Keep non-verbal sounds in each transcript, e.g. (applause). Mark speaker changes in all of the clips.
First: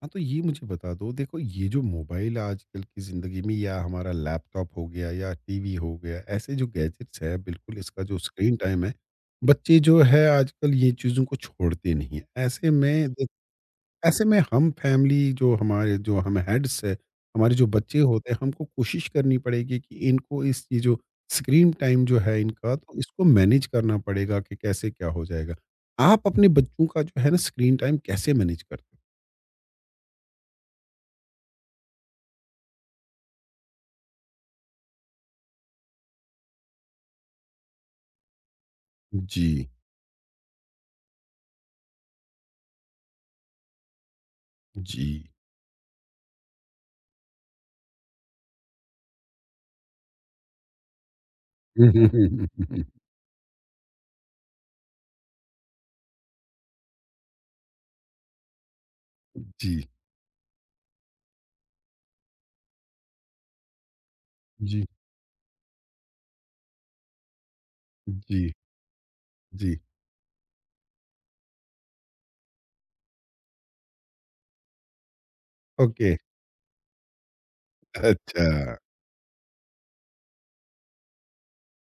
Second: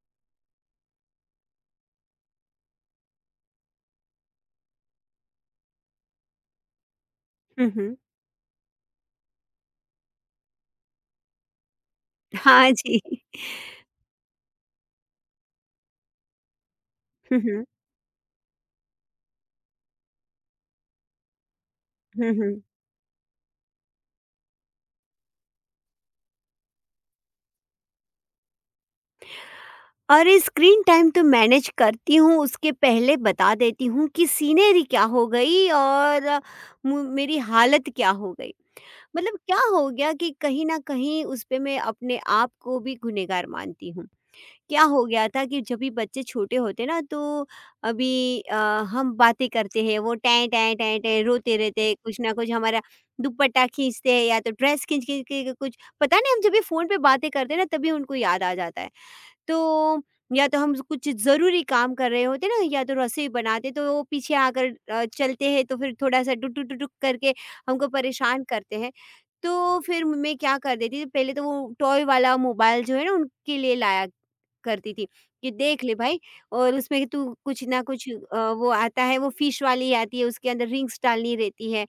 Speaker 1: हाँ, तो ये मुझे बता दो। देखो, ये जो मोबाइल आजकल की ज़िंदगी में या हमारा लैपटॉप हो गया या टीवी हो गया, ऐसे जो गैजेट्स है,
Speaker 2: हुँ,
Speaker 1: बिल्कुल
Speaker 2: हुँ।
Speaker 1: इसका जो स्क्रीन टाइम है, बच्चे जो है आजकल ये चीज़ों को छोड़ते नहीं हैं। ऐसे
Speaker 2: हाँ जी।
Speaker 1: में देख ऐसे में हम फैमिली, जो हमारे जो हम हेड्स है,
Speaker 2: हुँ,
Speaker 1: हमारे
Speaker 2: हुँ।
Speaker 1: जो बच्चे होते हैं, हमको कोशिश करनी पड़ेगी कि इनको इस ये जो स्क्रीन टाइम जो
Speaker 2: हुँ,
Speaker 1: है
Speaker 2: हुँ।
Speaker 1: इनका, तो इसको मैनेज करना पड़ेगा कि कैसे क्या हो जाएगा। आप अपने बच्चों का जो है ना, स्क्रीन टाइम कैसे मैनेज करते हो?
Speaker 2: और स्क्रीन टाइम तो मैनेज करती हूँ, उसके पहले बता देती हूँ कि सीनरी क्या हो गई और मु मेरी हालत क्या हो गई। मतलब क्या
Speaker 1: जी।
Speaker 2: हो गया कि कहीं न कहीं उस पे मैं अपने आप को भी गुनहगार मानती हूँ। क्या हो
Speaker 1: जी।
Speaker 2: गया था कि जब भी बच्चे छोटे होते ना, तो अभी अ, हम बातें करते हैं, वो टै टै टै टै रोते रहते हैं, कुछ ना कुछ हमारा
Speaker 1: (laughs)
Speaker 2: दुपट्टा खींचते हैं या तो ड्रेस खींच खींच के, कुछ पता नहीं, हम जब भी फ़ोन पे बातें करते हैं ना, तभी उनको याद आ जाता है।
Speaker 1: जी,
Speaker 2: तो या तो हम कुछ ज़रूरी काम कर रहे होते हैं ना, या तो रसोई बनाते, तो वो पीछे आकर
Speaker 1: जी,
Speaker 2: चलते हैं, तो फिर थोड़ा-सा डुक डुक डुक डुक करके हमको परेशान
Speaker 1: जी,
Speaker 2: करते हैं।
Speaker 1: जी।
Speaker 2: तो फिर मैं क्या कर देती थी, पहले तो वो टॉय वाला मोबाइल जो है ना उनके लिए लाया करती थी कि देख ले
Speaker 1: ओके।
Speaker 2: भाई, और उसमें तू कुछ ना कुछ वो
Speaker 1: अच्छा।
Speaker 2: आता है, वो फिश वाली आती है, उसके अंदर रिंग्स डालनी रहती है,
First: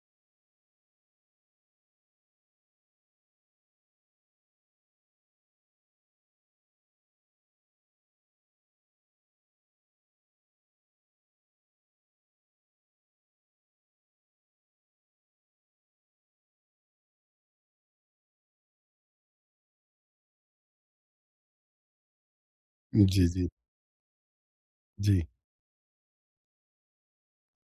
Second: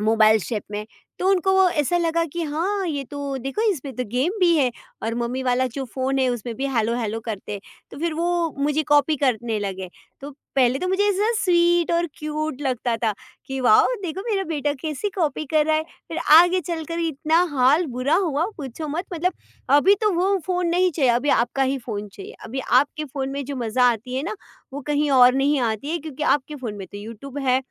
Speaker 2: मोबाइल शेप में। तो उनको वो ऐसा लगा कि हाँ, ये तो देखो इसमें तो गेम भी है, और मम्मी वाला जो फ़ोन है उसमें भी हेलो हेलो करते हैं। तो फिर वो मुझे कॉपी करने लगे। तो पहले तो मुझे ऐसा स्वीट और क्यूट लगता था कि वाओ! देखो मेरा बेटा कैसी कॉपी कर रहा है। फिर आगे चलकर इतना हाल बुरा हुआ पूछो मत, मतलब अभी तो वो फ़ोन नहीं चाहिए, अभी आपका ही फ़ोन चाहिए। अभी आपके
Speaker 1: जी,
Speaker 2: फ़ोन में
Speaker 1: जी,
Speaker 2: जो मज़ा आती है ना, वो कहीं
Speaker 1: जी,
Speaker 2: और नहीं आती है, क्योंकि आपके फ़ोन में तो यूट्यूब है,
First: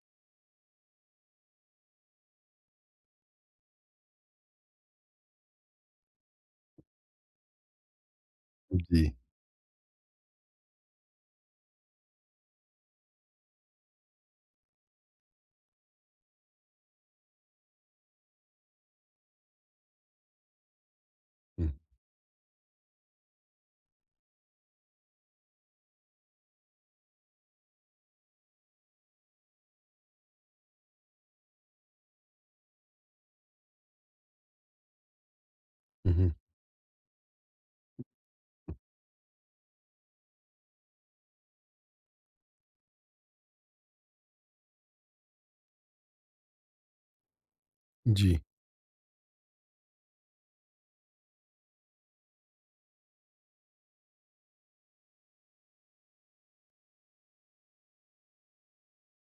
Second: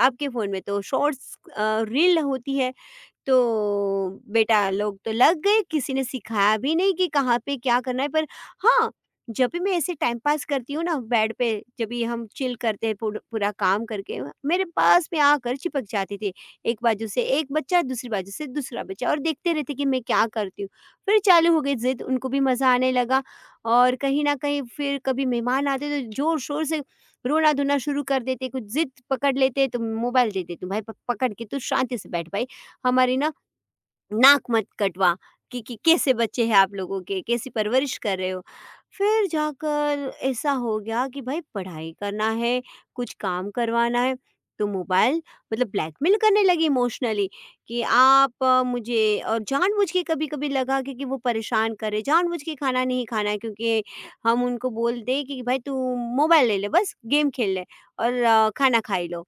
Speaker 2: आपके फ़ोन में तो शॉर्ट्स रील होती है। तो बेटा लोग तो लग गए, किसी ने सिखाया भी नहीं कि कहाँ पे क्या करना है, पर हाँ,
Speaker 1: जी।
Speaker 2: जब भी मैं ऐसे टाइम पास करती हूँ ना बेड पे, जब भी हम चिल करते हैं पूरा काम करके, मेरे पास में आकर चिपक जाते थे। एक बाजू से एक बच्चा, दूसरी बाजू से दूसरा बच्चा, और देखते रहते कि मैं क्या करती हूँ। फिर चालू हो
Speaker 1: हुँ,
Speaker 2: गई ज़िद, उनको भी मज़ा आने लगा। और कहीं न कहीं फिर कभी मेहमान आते तो ज़ोर-शोर से रोना-धोना शुरू कर देते, कुछ ज़िद पकड़ लेते, तो मोबाइल दे देती हूँ, "भाई पक पकड़ के तू शांति से बैठ भाई।" हमारी ना नाक मत कटवा कि, कैसे
Speaker 1: हुँ, हुँ।
Speaker 2: बच्चे हैं आप लोगों के, कैसी परवरिश कर रहे हो। फिर जाकर ऐसा हो गया कि भाई पढ़ाई करना है, कुछ काम करवाना है, तो मोबाइल, मतलब ब्लैकमेल करने लगी इमोशनली कि
Speaker 1: जी,
Speaker 2: आप मुझे, और जानबूझ के कभी कभी लगा कि वो परेशान करे जानबूझ के, खाना नहीं खाना है, क्योंकि हम उनको बोल दें कि भाई तू मोबाइल ले ले बस गेम खेल ले और खाना खाई लो।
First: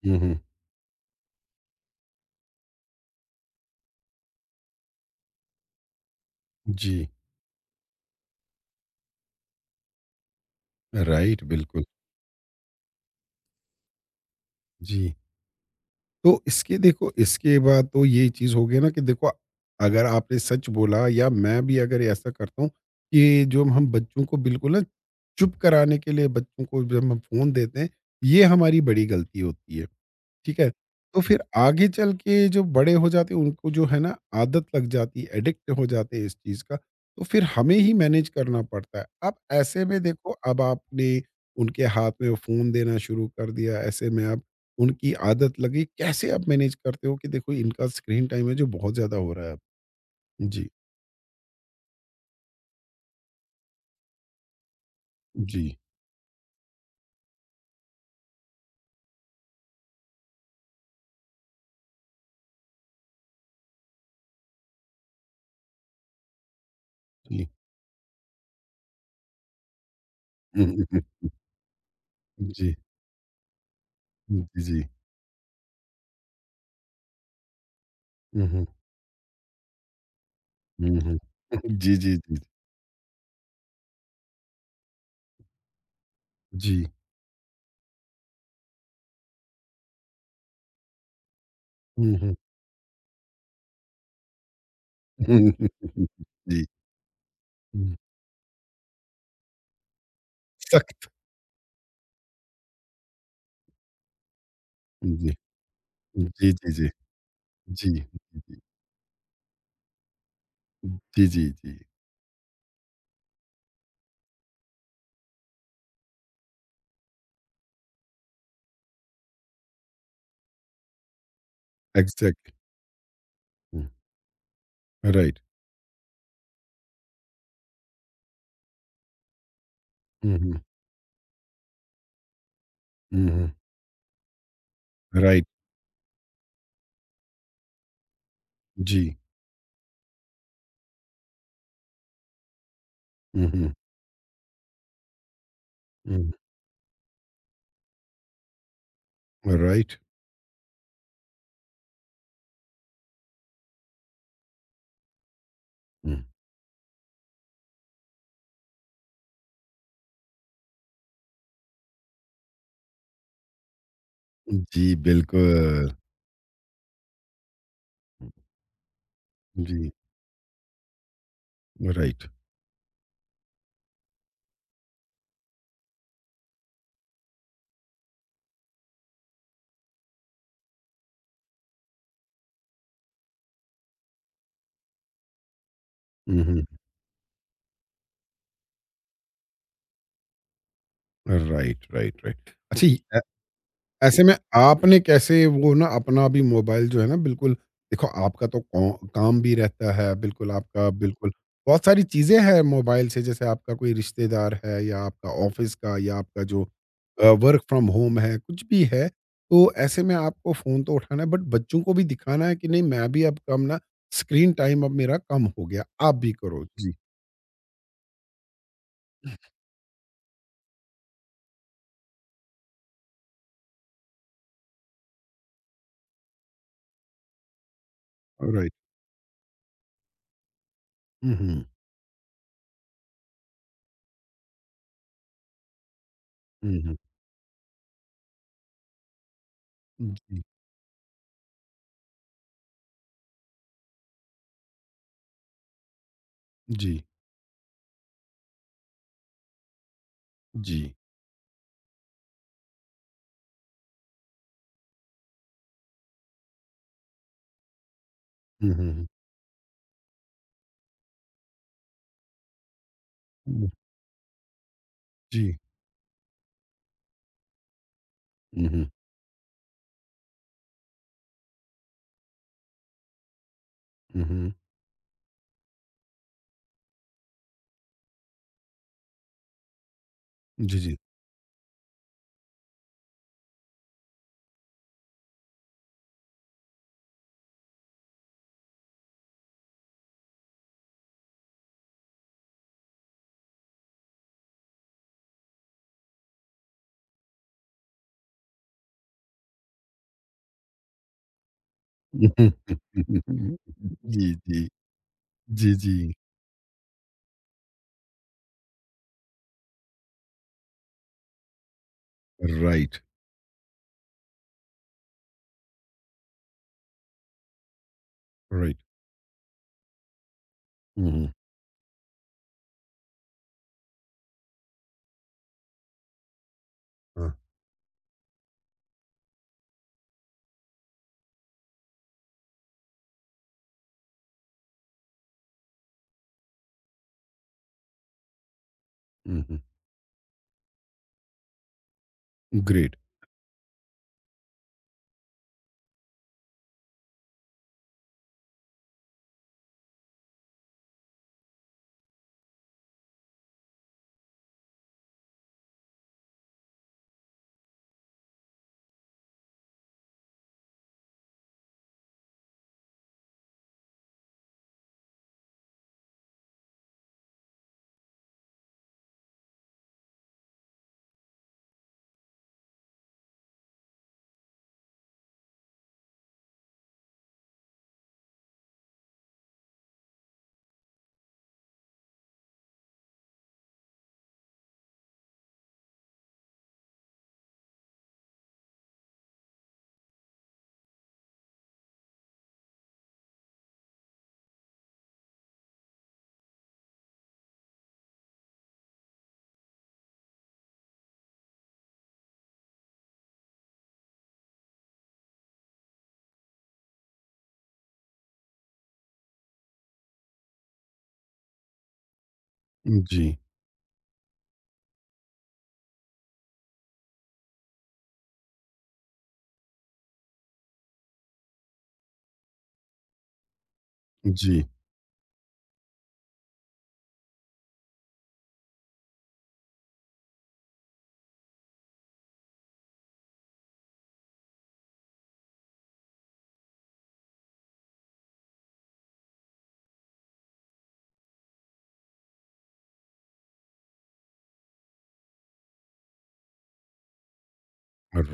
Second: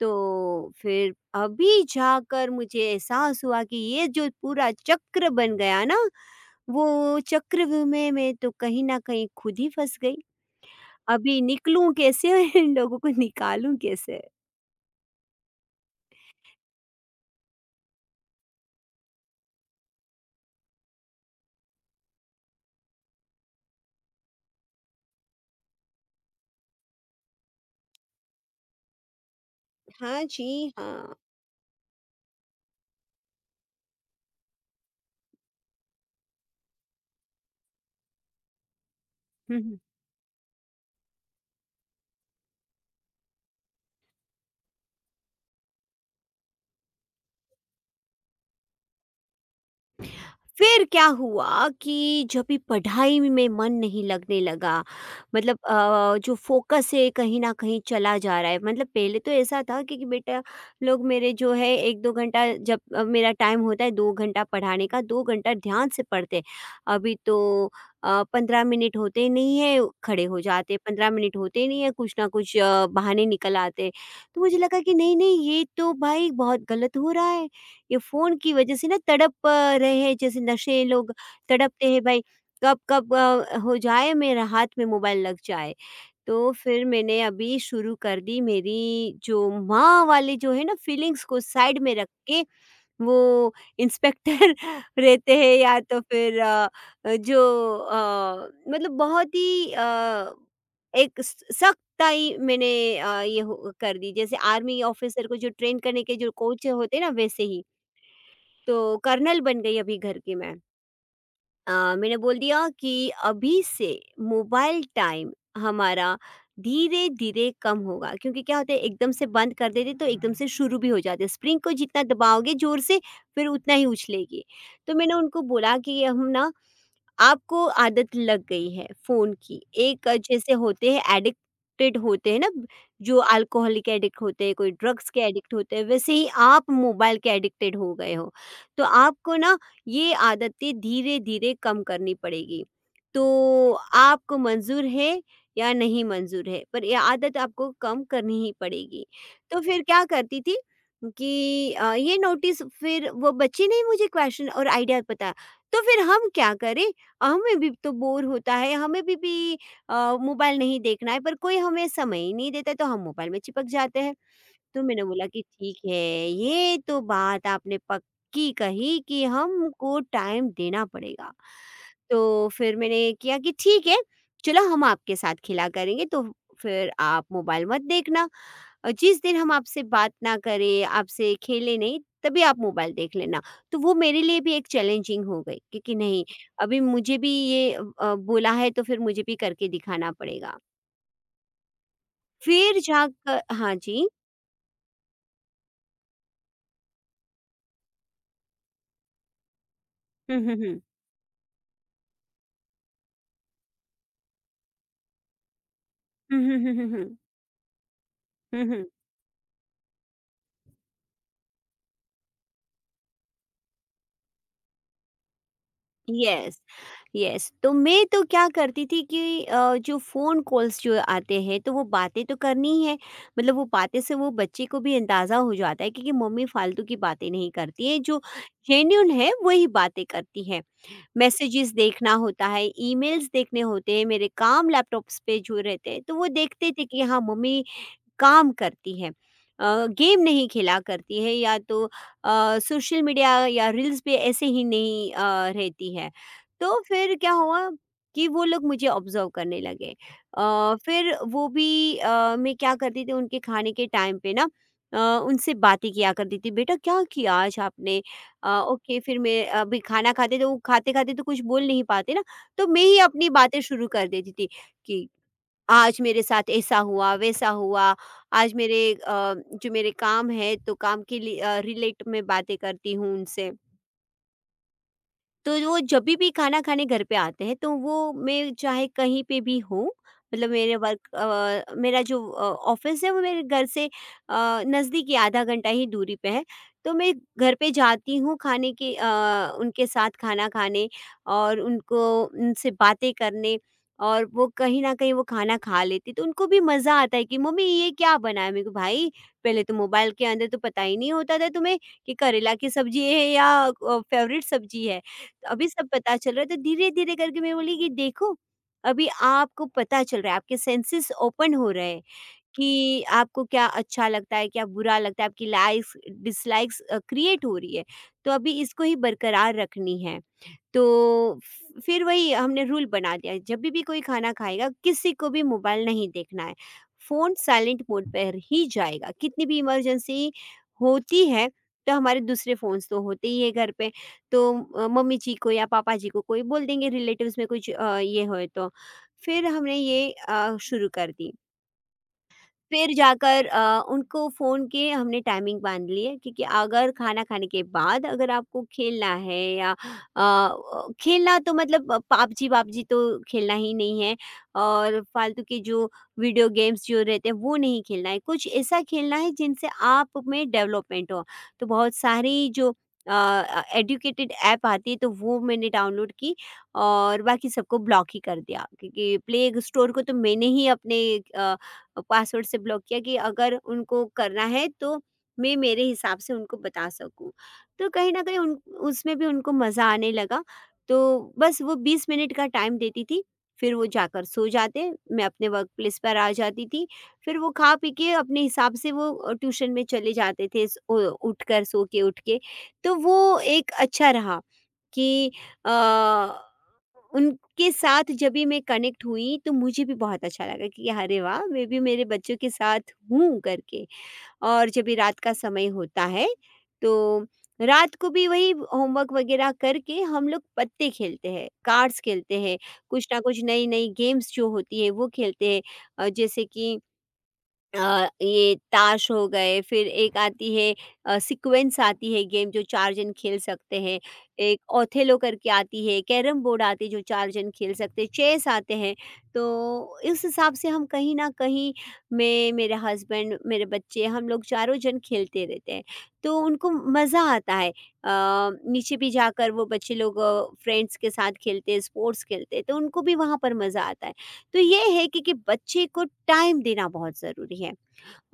Speaker 2: तो
Speaker 1: हुँ, हुँ।
Speaker 2: फिर अभी जाकर मुझे एहसास हुआ कि ये जो पूरा चक्र बन गया ना,
Speaker 1: जी,
Speaker 2: वो चक्रव्यूह में मैं तो कहीं न कहीं खुद ही फँस गई। अभी
Speaker 1: राइट, बिल्कुल।
Speaker 2: निकलूँ कैसे? (laughs) इन लोगों को निकालूँ कैसे?
Speaker 1: जी। तो इसके देखो, इसके बाद तो ये चीज़ हो गई ना कि देखो, अगर आपने सच बोला या मैं भी अगर ऐसा करता हूँ कि जो हम बच्चों को बिल्कुल ना, चुप कराने के लिए बच्चों को जब हम फ़ोन देते हैं, ये हमारी बड़ी गलती होती है।
Speaker 2: हाँ
Speaker 1: ठीक
Speaker 2: जी,
Speaker 1: है?
Speaker 2: हाँ।
Speaker 1: तो फिर आगे चल के जो बड़े हो जाते हैं, उनको जो है ना, आदत लग जाती है, एडिक्ट हो जाते हैं इस चीज़ का, तो फिर हमें ही मैनेज करना पड़ता है। अब
Speaker 2: हुँ, हुँ।
Speaker 1: ऐसे में देखो, अब आपने उनके हाथ में फ़ोन देना शुरू कर दिया, ऐसे में अब उनकी आदत लगी, कैसे आप मैनेज करते हो कि देखो इनका स्क्रीन टाइम है जो बहुत ज़्यादा हो रहा है अब? जी,
Speaker 2: फिर क्या हुआ कि जब भी पढ़ाई में मन नहीं लगने लगा, मतलब
Speaker 1: जी,
Speaker 2: जो फ़ोकस है कहीं न कहीं चला जा रहा है, मतलब पहले तो ऐसा था कि बेटा लोग मेरे जो है, 1-2 घंटा, जब मेरा टाइम होता है, 2 घंटा पढ़ाने का, 2 घंटा ध्यान से पढ़ते। अभी
Speaker 1: जी।
Speaker 2: तो 15 मिनट होते ही नहीं है, खड़े हो
Speaker 1: हुँ,
Speaker 2: जाते,
Speaker 1: हुँ, हुँ।
Speaker 2: 15 मिनट होते ही नहीं है, कुछ ना कुछ
Speaker 1: जी,
Speaker 2: बहाने निकल आते। तो मुझे
Speaker 1: जी,
Speaker 2: लगा
Speaker 1: जी।
Speaker 2: कि नहीं-नहीं, ये तो भाई बहुत गलत हो रहा है। ये फ़ोन
Speaker 1: हुँ,
Speaker 2: की
Speaker 1: हुँ,
Speaker 2: वजह से ना तड़प आ रहे हैं, जैसे नशे
Speaker 1: हुँ,
Speaker 2: लोग
Speaker 1: हुँ।
Speaker 2: तड़पते
Speaker 1: जी,
Speaker 2: हैं
Speaker 1: जी,
Speaker 2: भाई,
Speaker 1: जी,
Speaker 2: कब कब हो जाए मेरे हाथ में मोबाइल लग जाए। तो फिर
Speaker 1: जी।
Speaker 2: मैंने अभी शुरू कर दी, मेरी जो माँ वाली जो है ना फीलिंग्स को साइड में रख
Speaker 1: हुँ, हुँ।
Speaker 2: के, वो इंस्पेक्टर (laughs) रहते हैं, या तो
Speaker 1: (laughs)
Speaker 2: फिर
Speaker 1: जी।
Speaker 2: जो
Speaker 1: हुँ।
Speaker 2: मतलब बहुत ही
Speaker 1: सख्त।
Speaker 2: एक स सख्ताई मैंने ये हो कर दी, जैसे आर्मी ऑफ़िसर
Speaker 1: जी।
Speaker 2: को जो ट्रेन करने के जो
Speaker 1: जी,
Speaker 2: कोच
Speaker 1: जी, जी।
Speaker 2: होते हैं ना, वैसे ही।
Speaker 1: जी, जी,
Speaker 2: तो कर्नल बन गई अभी घर की मैं।
Speaker 1: जी, जी, जी।
Speaker 2: मैंने बोल दिया कि अभी से मोबाइल टाइम हमारा धीरे धीरे कम होगा, क्योंकि क्या होता है, एकदम से बंद कर देते तो एकदम से शुरू भी हो जाते, स्प्रिंग को जितना
Speaker 1: एग्ज़ैक्टली।
Speaker 2: दबाओगे जोर से फिर उतना
Speaker 1: हुँ,
Speaker 2: ही उछलेगी। तो मैंने
Speaker 1: राइट।
Speaker 2: उनको बोला कि हम ना, आपको आदत लग गई है फ़ोन की। एक
Speaker 1: हुँ,
Speaker 2: जैसे
Speaker 1: हुँ,
Speaker 2: होते हैं एडिक्टेड होते हैं ना, जो
Speaker 1: हुँ, हुँ,
Speaker 2: अल्कोहल के एडिक्ट होते हैं, कोई ड्रग्स के
Speaker 1: राइट।
Speaker 2: एडिक्ट होते हैं, वैसे ही आप मोबाइल के एडिक्टेड हो गए हो। तो
Speaker 1: जी।
Speaker 2: आपको ना ये आदतें धीरे-धीरे कम करनी पड़ेगी। तो
Speaker 1: हुँ, हुँ,
Speaker 2: आपको मंज़ूर है या नहीं
Speaker 1: हुँ,
Speaker 2: मंज़ूर है, पर ये आदत आपको कम करनी ही पड़ेगी। तो फिर
Speaker 1: राइट।
Speaker 2: क्या करती थी कि ये नोटिस, फिर वो बच्चे ने ही मुझे क्वेश्चन और आइडिया बताया, तो फिर
Speaker 1: हुँ,
Speaker 2: हम क्या करें, हमें भी तो बोर होता है, हमें भी मोबाइल नहीं देखना है, पर कोई हमें समय ही नहीं देता तो हम मोबाइल में चिपक जाते हैं। तो
Speaker 1: जी,
Speaker 2: मैंने बोला कि ठीक
Speaker 1: बिल्कुल।
Speaker 2: है, ये तो बात आपने पक्की कही कि
Speaker 1: जी,
Speaker 2: हमको टाइम देना पड़ेगा।
Speaker 1: राइट।
Speaker 2: तो फिर मैंने किया कि ठीक है, चलो हम आपके साथ खिला करेंगे, तो फिर आप मोबाइल मत देखना, और जिस दिन हम आपसे बात ना करें, आपसे खेले नहीं, तभी आप मोबाइल देख लेना। तो वो मेरे लिए भी एक चैलेंजिंग हो गई, क्योंकि नहीं,
Speaker 1: हुँ, हुँ,
Speaker 2: अभी मुझे भी ये बोला है तो फिर मुझे भी करके दिखाना पड़ेगा।
Speaker 1: Right, right, right.
Speaker 2: फिर
Speaker 1: अच्छा, ये
Speaker 2: जाकर हाँ जी,
Speaker 1: ऐसे में आपने कैसे वो ना, अपना भी मोबाइल जो है ना, बिल्कुल देखो, आपका तो काम भी रहता है,
Speaker 2: हम्म
Speaker 1: बिल्कुल
Speaker 2: हम्म
Speaker 1: आपका, बिल्कुल बहुत सारी चीजें हैं मोबाइल से। जैसे आपका कोई रिश्तेदार है या आपका ऑफिस का या
Speaker 2: हम्म
Speaker 1: आपका
Speaker 2: हम्म
Speaker 1: जो
Speaker 2: हम्म हम्म हम्म।
Speaker 1: वर्क फ्रॉम होम है,
Speaker 2: हुँ,
Speaker 1: कुछ भी
Speaker 2: हुँ।
Speaker 1: है, तो ऐसे में आपको फोन तो उठाना है, बट बच्चों को भी दिखाना है कि नहीं, मैं भी अब कम ना, स्क्रीन टाइम अब मेरा कम हो गया, आप भी
Speaker 2: यस,
Speaker 1: करो जी।
Speaker 2: यस। तो मैं तो क्या करती थी कि जो फ़ोन कॉल्स जो आते हैं, तो वो बातें तो करनी ही है। मतलब वो बातें से वो बच्चे को भी अंदाज़ा हो जाता है, क्योंकि मम्मी फालतू की बातें नहीं करती है, जो
Speaker 1: राइट।
Speaker 2: जेन्युइन है वही बातें करती है।
Speaker 1: हम्म,
Speaker 2: मैसेजेस देखना होता है, ईमेल्स देखने होते हैं, मेरे काम लैपटॉप्स पे जो रहते हैं, तो वो देखते थे
Speaker 1: हम्म,
Speaker 2: कि हाँ, मम्मी काम करती है। अ, गेम
Speaker 1: जी,
Speaker 2: नहीं खेला करती है, या तो सोशल मीडिया या रील्स पे ऐसे ही नहीं रहती है। तो
Speaker 1: जी,
Speaker 2: फिर क्या हुआ कि वो लोग मुझे ऑब्ज़र्व करने लगे।
Speaker 1: जी।
Speaker 2: फिर वो भी मैं क्या करती थी उनके खाने के टाइम पे ना अ, उनसे बातें किया करती थी, "बेटा क्या किया आज आपने?"
Speaker 1: हम्म,
Speaker 2: ओके, फिर मैं अभी खाना खाते तो खाते-खाते तो कुछ बोल नहीं पाते ना, तो मैं ही अपनी बातें
Speaker 1: हम्म,
Speaker 2: शुरू कर देती थी कि
Speaker 1: जी।
Speaker 2: आज मेरे साथ ऐसा हुआ, वैसा हुआ, आज मेरे
Speaker 1: हम्म,
Speaker 2: जो मेरे काम है, तो काम के लिए रिलेट मैं बातें करती हूँ उनसे।
Speaker 1: हम्म,
Speaker 2: तो वो जभी भी खाना खाने घर पे आते हैं, तो वो मैं चाहे कहीं पे भी हूँ, मतलब मेरे
Speaker 1: जी, जी।
Speaker 2: वर्क मेरा जो ऑफिस है वो मेरे घर से नज़दीकी आधा घंटा ही दूरी पे है। तो मैं घर पे जाती हूँ खाने के उनके साथ खाना खाने, और उनको उनसे बातें करने। और वो कहीं ना कहीं वो खाना खा लेती तो उनको भी मज़ा आता है कि मम्मी ये क्या बनाया मेरे को भाई, पहले तो मोबाइल के अंदर तो पता ही नहीं होता था तुम्हें कि करेला की सब्जी है या
Speaker 1: (laughs) जी,
Speaker 2: फेवरेट
Speaker 1: जी।
Speaker 2: सब्जी है। तो अभी
Speaker 1: जी,
Speaker 2: सब
Speaker 1: जी।
Speaker 2: पता चल रहा है, तो धीरे-धीरे करके मैं बोली कि देखो, अभी आपको पता चल रहा है, आपके सेंसेस ओपन हो रहे हैं।
Speaker 1: राइट,
Speaker 2: कि आपको क्या अच्छा लगता है, क्या बुरा लगता है, आपकी लाइक्स डिसलाइक्स क्रिएट हो रही है, तो अभी
Speaker 1: राइट।
Speaker 2: इसको ही बरकरार रखनी है।
Speaker 1: हुँ, हुँ।
Speaker 2: तो फ फिर वही हमने रूल बना दिया है, जब भी कोई खाना खाएगा, किसी को भी मोबाइल नहीं देखना है।
Speaker 1: हाँ,
Speaker 2: फ़ोन साइलेंट मोड पर ही जाएगा, कितनी भी इमरजेंसी होती है, तो हमारे दूसरे फ़ोन्स तो होते ही है घर पे, तो मम्मी जी को या पापा जी को कोई बोल देंगे, रिलेटिव्स में कुछ ये होए तो।
Speaker 1: हुँ,
Speaker 2: फिर
Speaker 1: हुँ।
Speaker 2: हमने ये शुरू कर दी। फिर
Speaker 1: ग्रेट।
Speaker 2: जाकर उनको फ़ोन किए हमने टाइमिंग बाँध ली है, क्योंकि अगर खाना खाने के बाद अगर आपको खेलना है या खेलना तो, मतलब पबजी वबजी तो खेलना ही नहीं है, और फालतू के जो वीडियो गेम्स जो रहते हैं वो नहीं खेलना है। कुछ ऐसा खेलना है जिनसे आप में डेवलपमेंट हो। तो बहुत सारी जो एडुकेटेड ऐप आती है, तो वो मैंने डाउनलोड की और बाकी सबको ब्लॉक ही कर दिया, क्योंकि प्ले स्टोर को तो मैंने ही अपने अ पासवर्ड से ब्लॉक किया कि अगर उनको करना है तो मैं मेरे हिसाब से उनको बता सकूँ। तो कहीं न कहीं उन उसमें भी उनको मज़ा आने लगा। तो बस वो 20 मिनट का टाइम देती थी, फिर वो जाकर सो जाते, मैं अपने वर्क प्लेस पर आ जाती थी। फिर वो खा पी के अपने हिसाब से वो ट्यूशन में चले जाते थे स उ उठकर, सो के उठ के। तो वो एक अच्छा रहा कि अ उनके साथ जब भी मैं कनेक्ट हुई तो मुझे भी बहुत अच्छा लगा कि अरे वाह! मैं भी मेरे बच्चों के साथ हूँ करके। और जब भी रात का समय होता है तो रात को भी वही होमवर्क वगैरह करके हम लोग पत्ते खेलते हैं, कार्ड्स खेलते हैं, कुछ ना
Speaker 1: जी,
Speaker 2: कुछ नई-नई गेम्स जो होती है वो खेलते हैं। जैसे कि ये ताश हो गए फिर एक आती है सीक्वेंस आती है गेम जो चार जन खेल सकते हैं। एक
Speaker 1: जी।
Speaker 2: ओथेलो करके आती है, कैरम बोर्ड आती है जो चार जन खेल सकते हैं, चेस आते हैं। तो इस हिसाब से हम कहीं ना कहीं मैं मेरे हस्बैंड मेरे बच्चे हम लोग चारों जन खेलते रहते हैं। तो उनको मज़ा आता है। नीचे भी जाकर वो बच्चे लोग फ्रेंड्स के साथ खेलते हैं, स्पोर्ट्स खेलते हैं, तो उनको भी वहाँ पर मज़ा आता है। तो ये है कि बच्चे को टाइम देना बहुत ज़रूरी है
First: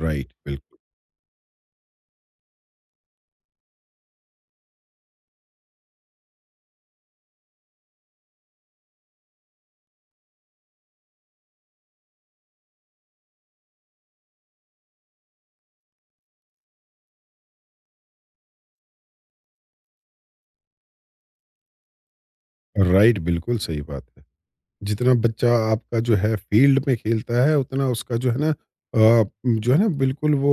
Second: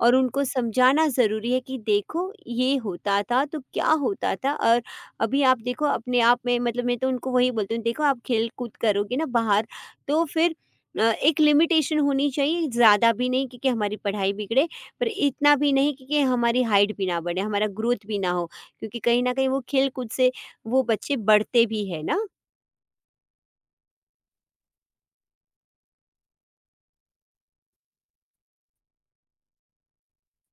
Speaker 2: और उनको
Speaker 1: बिल्कुल।
Speaker 2: समझाना ज़रूरी है कि देखो ये होता था तो क्या होता था। और अभी आप देखो अपने आप में मतलब मैं तो उनको वही बोलती हूँ, देखो आप खेल कूद करोगे ना बाहर, तो फिर एक लिमिटेशन होनी चाहिए। ज़्यादा भी नहीं क्योंकि हमारी पढ़ाई बिगड़े, पर इतना भी नहीं क्योंकि हमारी हाइट भी ना बढ़े, हमारा ग्रोथ भी ना हो, क्योंकि कहीं ना कहीं वो खेल कूद से वो बच्चे बढ़ते भी है ना।
Speaker 1: राइट, बिल्कुल सही बात है। जितना बच्चा आपका जो है फील्ड में खेलता है, उतना उसका जो है ना, जो है ना बिल्कुल वो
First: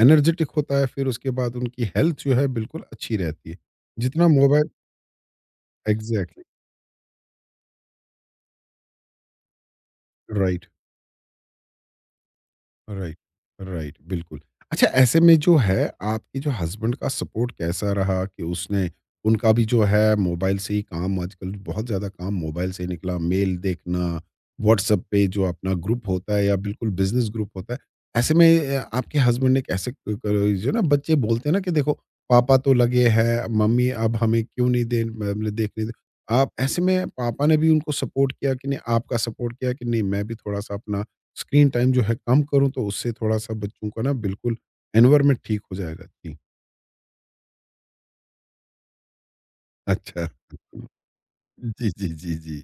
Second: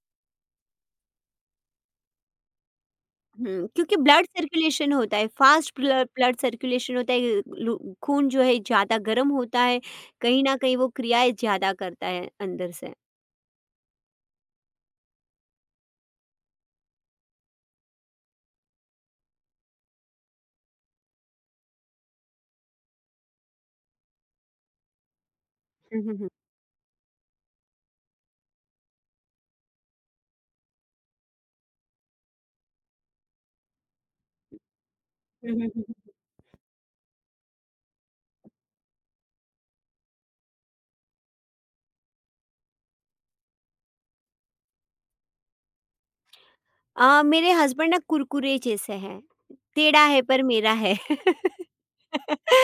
Speaker 1: एनर्जेटिक होता है, फिर उसके बाद उनकी हेल्थ जो है बिल्कुल अच्छी रहती है।
Speaker 2: हुँ, क्योंकि ब्लड
Speaker 1: जितना मोबाइल,
Speaker 2: सर्कुलेशन होता है, फ़ास्ट ब्लड
Speaker 1: एग्ज़ैक्टली,
Speaker 2: सर्कुलेशन होता है, लू खून जो है ज़्यादा गर्म होता है, कहीं न
Speaker 1: राइट।
Speaker 2: कहीं वो क्रियाएँ ज़्यादा करता है अंदर से।
Speaker 1: राइट, राइट, बिल्कुल। अच्छा, ऐसे में जो है आपके जो हस्बैंड का सपोर्ट कैसा रहा कि उसने, उनका भी जो है मोबाइल से ही काम, आजकल बहुत ज़्यादा काम मोबाइल से ही निकला, मेल देखना, व्हाट्सएप पे जो अपना
Speaker 2: हुँ,
Speaker 1: ग्रुप
Speaker 2: हुँ, हुँ।
Speaker 1: होता है या बिल्कुल बिज़नेस ग्रुप होता है। ऐसे में आपके हस्बैंड ने कैसे, क क जो ना बच्चे बोलते हैं ना कि देखो, पापा तो लगे हैं, मम्मी अब हमें क्यों नहीं दे, मतलब
Speaker 2: हुँ, हुँ,
Speaker 1: देखने
Speaker 2: हुँ,
Speaker 1: दे।
Speaker 2: हुँ।
Speaker 1: आप ऐसे में पापा ने भी उनको सपोर्ट किया कि नहीं, आपका सपोर्ट किया कि नहीं, मैं भी थोड़ा-सा अपना स्क्रीन टाइम जो है कम करूँ, तो उससे थोड़ा-सा बच्चों का ना, बिल्कुल एनवायरनमेंट ठीक हो जाएगा। जी।
Speaker 2: मेरे हस्बैंड ना कुरकुरे जैसे हैं, टेढ़ा है
Speaker 1: अच्छा।
Speaker 2: पर मेरा है। (laughs)
Speaker 1: जी, जी, जी, जी।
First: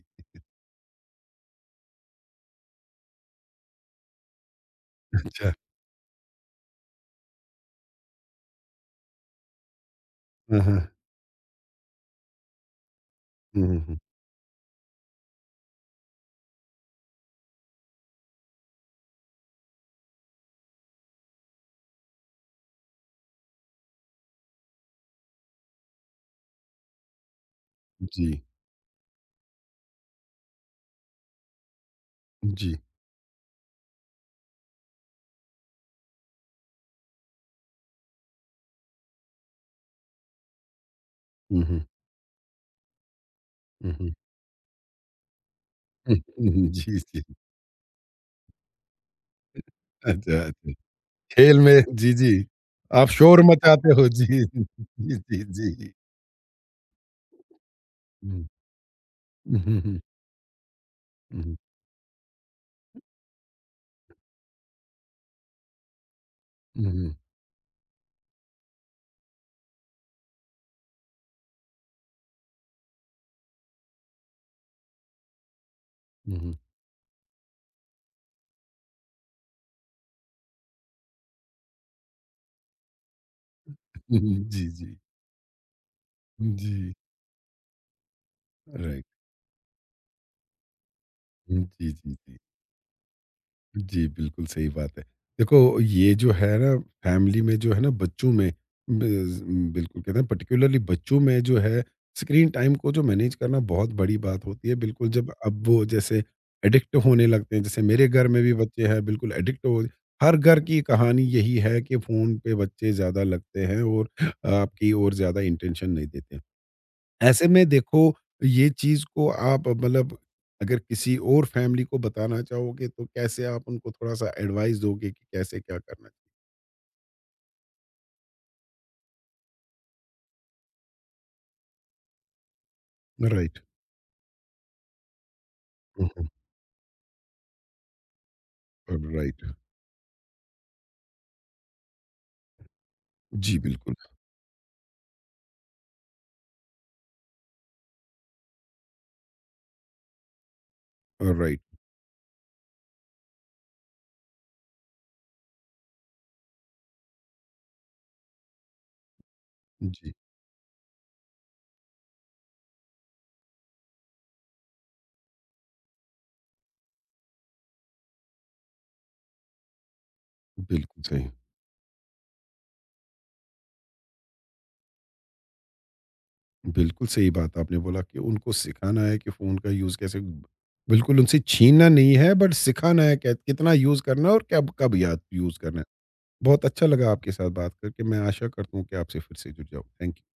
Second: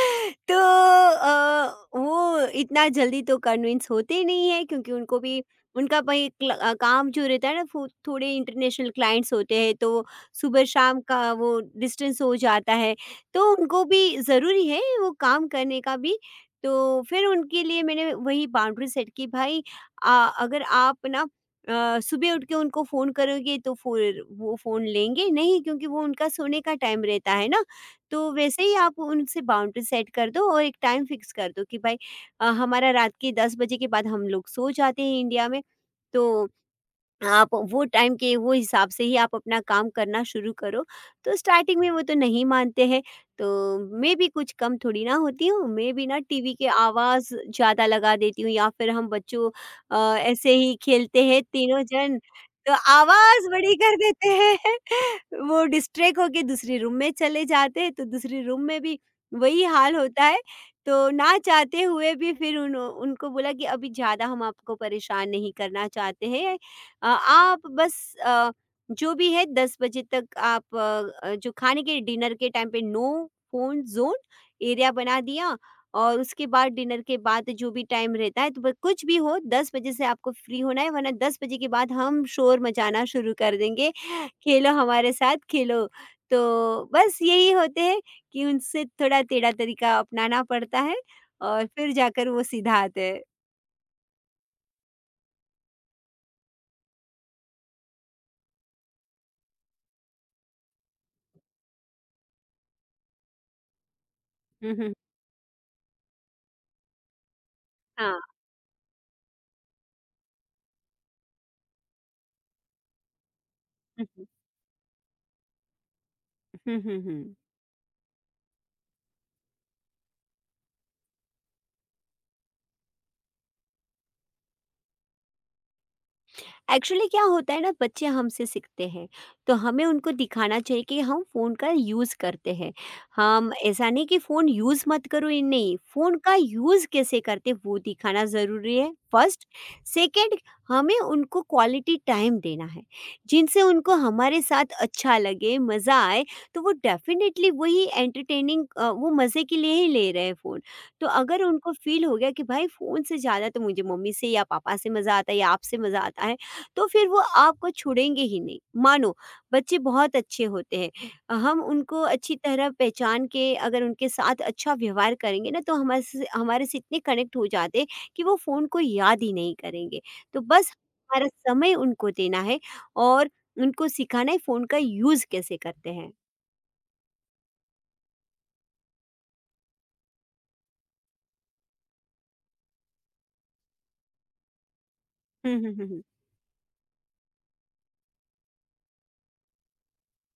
Speaker 2: तो वो इतना जल्दी तो कन्विंस होते नहीं है क्योंकि उनको भी
Speaker 1: अच्छा।
Speaker 2: उनका भाई काम जो रहता है ना वो थोड़े इंटरनेशनल क्लाइंट्स होते हैं, तो
Speaker 1: हाँ,
Speaker 2: सुबह
Speaker 1: हाँ।
Speaker 2: शाम का वो डिस्टेंस हो जाता है। तो
Speaker 1: हुँ, हुँ,
Speaker 2: उनको
Speaker 1: हुँ।
Speaker 2: भी ज़रूरी है वो काम करने का भी। तो फिर उनके लिए मैंने वही बाउंड्री सेट की, भाई अगर आप ना सुबह उठ के उनको फ़ोन करोगे तो फिर वो फ़ोन लेंगे नहीं क्योंकि वो उनका सोने का टाइम रहता है ना।
Speaker 1: जी,
Speaker 2: तो वैसे ही आप उनसे बाउंड्री सेट कर दो और एक टाइम फिक्स कर दो कि भाई
Speaker 1: जी।
Speaker 2: हमारा रात के 10 बजे के बाद हम लोग सो जाते हैं इंडिया में, तो आप वो टाइम के वो हिसाब से ही आप अपना काम करना शुरू करो। तो
Speaker 1: हुँ,
Speaker 2: स्टार्टिंग
Speaker 1: हुँ,
Speaker 2: में वो तो नहीं मानते हैं, तो
Speaker 1: हुँ, हुँ।
Speaker 2: मैं भी कुछ कम थोड़ी ना होती हूँ, मैं भी
Speaker 1: हुँ,
Speaker 2: ना टीवी की
Speaker 1: हुँ, जी, जी।
Speaker 2: आवाज़ ज़्यादा लगा देती हूँ या फिर हम बच्चों
Speaker 1: अच्छा,
Speaker 2: ऐसे
Speaker 1: अच्छा।
Speaker 2: ही खेलते हैं
Speaker 1: खेल में
Speaker 2: तीनों
Speaker 1: जी,
Speaker 2: जन,
Speaker 1: जी।
Speaker 2: तो
Speaker 1: आप शोर
Speaker 2: आवाज़ बड़ी
Speaker 1: मचाते
Speaker 2: कर
Speaker 1: हो।
Speaker 2: देते
Speaker 1: जी,
Speaker 2: हैं।
Speaker 1: जी,
Speaker 2: (laughs)
Speaker 1: जी,
Speaker 2: वो
Speaker 1: जी।
Speaker 2: डिस्ट्रैक्ट होके दूसरे रूम में चले जाते हैं, तो दूसरे
Speaker 1: हुँ।
Speaker 2: रूम में भी
Speaker 1: हुँ,
Speaker 2: वही
Speaker 1: हुँ,
Speaker 2: हाल
Speaker 1: हुँ।
Speaker 2: होता है। तो ना
Speaker 1: हुँ, हुँ,
Speaker 2: चाहते हुए भी फिर उन उनको बोला कि अभी ज़्यादा हम आपको परेशान नहीं करना चाहते हैं।
Speaker 1: हुँ, हुँ,
Speaker 2: आप बस जो भी है 10 बजे तक आप जो खाने के डिनर के टाइम पे नो फ़ोन ज़ोन एरिया बना दिया। और उसके
Speaker 1: हुँ,
Speaker 2: बाद डिनर के बाद जो भी टाइम रहता है, तो ब कुछ भी हो 10 बजे से आपको फ्री होना है, वरना 10 बजे के बाद हम शोर मचाना शुरू कर देंगे,
Speaker 1: हुँ, हुँ, जी,
Speaker 2: खेलो
Speaker 1: जी।
Speaker 2: हमारे साथ खेलो। तो
Speaker 1: जी,
Speaker 2: बस यही होते हैं कि उनसे
Speaker 1: राइट।
Speaker 2: थोड़ा टेढ़ा तरीका अपनाना पड़ता है
Speaker 1: हुँ,
Speaker 2: और
Speaker 1: जी,
Speaker 2: फिर
Speaker 1: जी,
Speaker 2: जाकर
Speaker 1: जी।
Speaker 2: वो सीधा आते हैं।
Speaker 1: जी, बिल्कुल सही बात है। देखो, ये जो है ना, फैमिली में जो है ना, बच्चों में, बिज़ बिल्कुल कहते हैं पर्टिकुलरली बच्चों में जो है, स्क्रीन टाइम को जो मैनेज करना बहुत बड़ी बात होती
Speaker 2: हुँ,
Speaker 1: है।
Speaker 2: हुँ।
Speaker 1: बिल्कुल जब अब वो जैसे एडिक्ट होने लगते हैं, जैसे मेरे
Speaker 2: हाँ।
Speaker 1: घर में भी बच्चे हैं बिल्कुल एडिक्ट हो हर घर की कहानी यही है कि फ़ोन पे बच्चे ज़्यादा लगते हैं
Speaker 2: हुँ,
Speaker 1: और
Speaker 2: हुँ।
Speaker 1: आपकी ओर ज़्यादा इंटेंशन नहीं देते हैं।
Speaker 2: हुँ, हुँ, हुँ।
Speaker 1: ऐसे में देखो, ये चीज़ को आप मतलब, अगर किसी और फैमिली को बताना चाहोगे, तो कैसे आप उनको थोड़ा-सा एडवाइस दोगे कि कैसे क्या करना।
Speaker 2: एक्चुअली क्या होता है ना बच्चे हमसे सीखते हैं, तो हमें उनको दिखाना चाहिए कि हम फ़ोन का यूज़ करते हैं। हम
Speaker 1: राइट।
Speaker 2: ऐसा नहीं कि फ़ोन यूज़ मत करो, ये नहीं,
Speaker 1: हुँ,
Speaker 2: फ़ोन
Speaker 1: हुँ।
Speaker 2: का यूज़ कैसे करते हैं वो दिखाना ज़रूरी है
Speaker 1: राइट।
Speaker 2: फर्स्ट। सेकंड, हमें उनको क्वालिटी टाइम देना है,
Speaker 1: जी,
Speaker 2: जिनसे
Speaker 1: बिल्कुल।
Speaker 2: उनको हमारे साथ अच्छा लगे, मज़ा आए, तो वो डेफ़िनेटली वही एंटरटेनिंग वो मज़े के लिए ही ले रहे हैं फ़ोन। तो अगर
Speaker 1: राइट।
Speaker 2: उनको फ़ील हो गया कि भाई फ़ोन से ज़्यादा तो मुझे मम्मी से या पापा से मज़ा आता है या आपसे मज़ा आता है, तो फिर वो आपको छोड़ेंगे ही नहीं। मानो बच्चे
Speaker 1: जी।
Speaker 2: बहुत अच्छे होते हैं, हम उनको अच्छी तरह पहचान के अगर उनके साथ अच्छा व्यवहार करेंगे ना तो हमारे से इतने कनेक्ट हो जाते हैं कि वो फ़ोन को याद ही नहीं करेंगे। तो बस
Speaker 1: बिल्कुल सही।
Speaker 2: हमारा समय उनको देना है और उनको सिखाना है फ़ोन का यूज़ कैसे करते हैं।
Speaker 1: बिल्कुल सही बात आपने बोला कि उनको सिखाना है कि फ़ोन का यूज़ कैसे, बिल्कुल उनसे छीनना नहीं है, बट सिखाना है कै कितना यूज़ करना है और कब कब याद
Speaker 2: (laughs) हुँ,
Speaker 1: यूज़
Speaker 2: हुँ,
Speaker 1: करना है।
Speaker 2: हुँ, हुँ।
Speaker 1: बहुत अच्छा लगा आपके साथ बात करके। मैं आशा करता हूँ कि आपसे फिर से जुड़ जाऊँ। Thank you.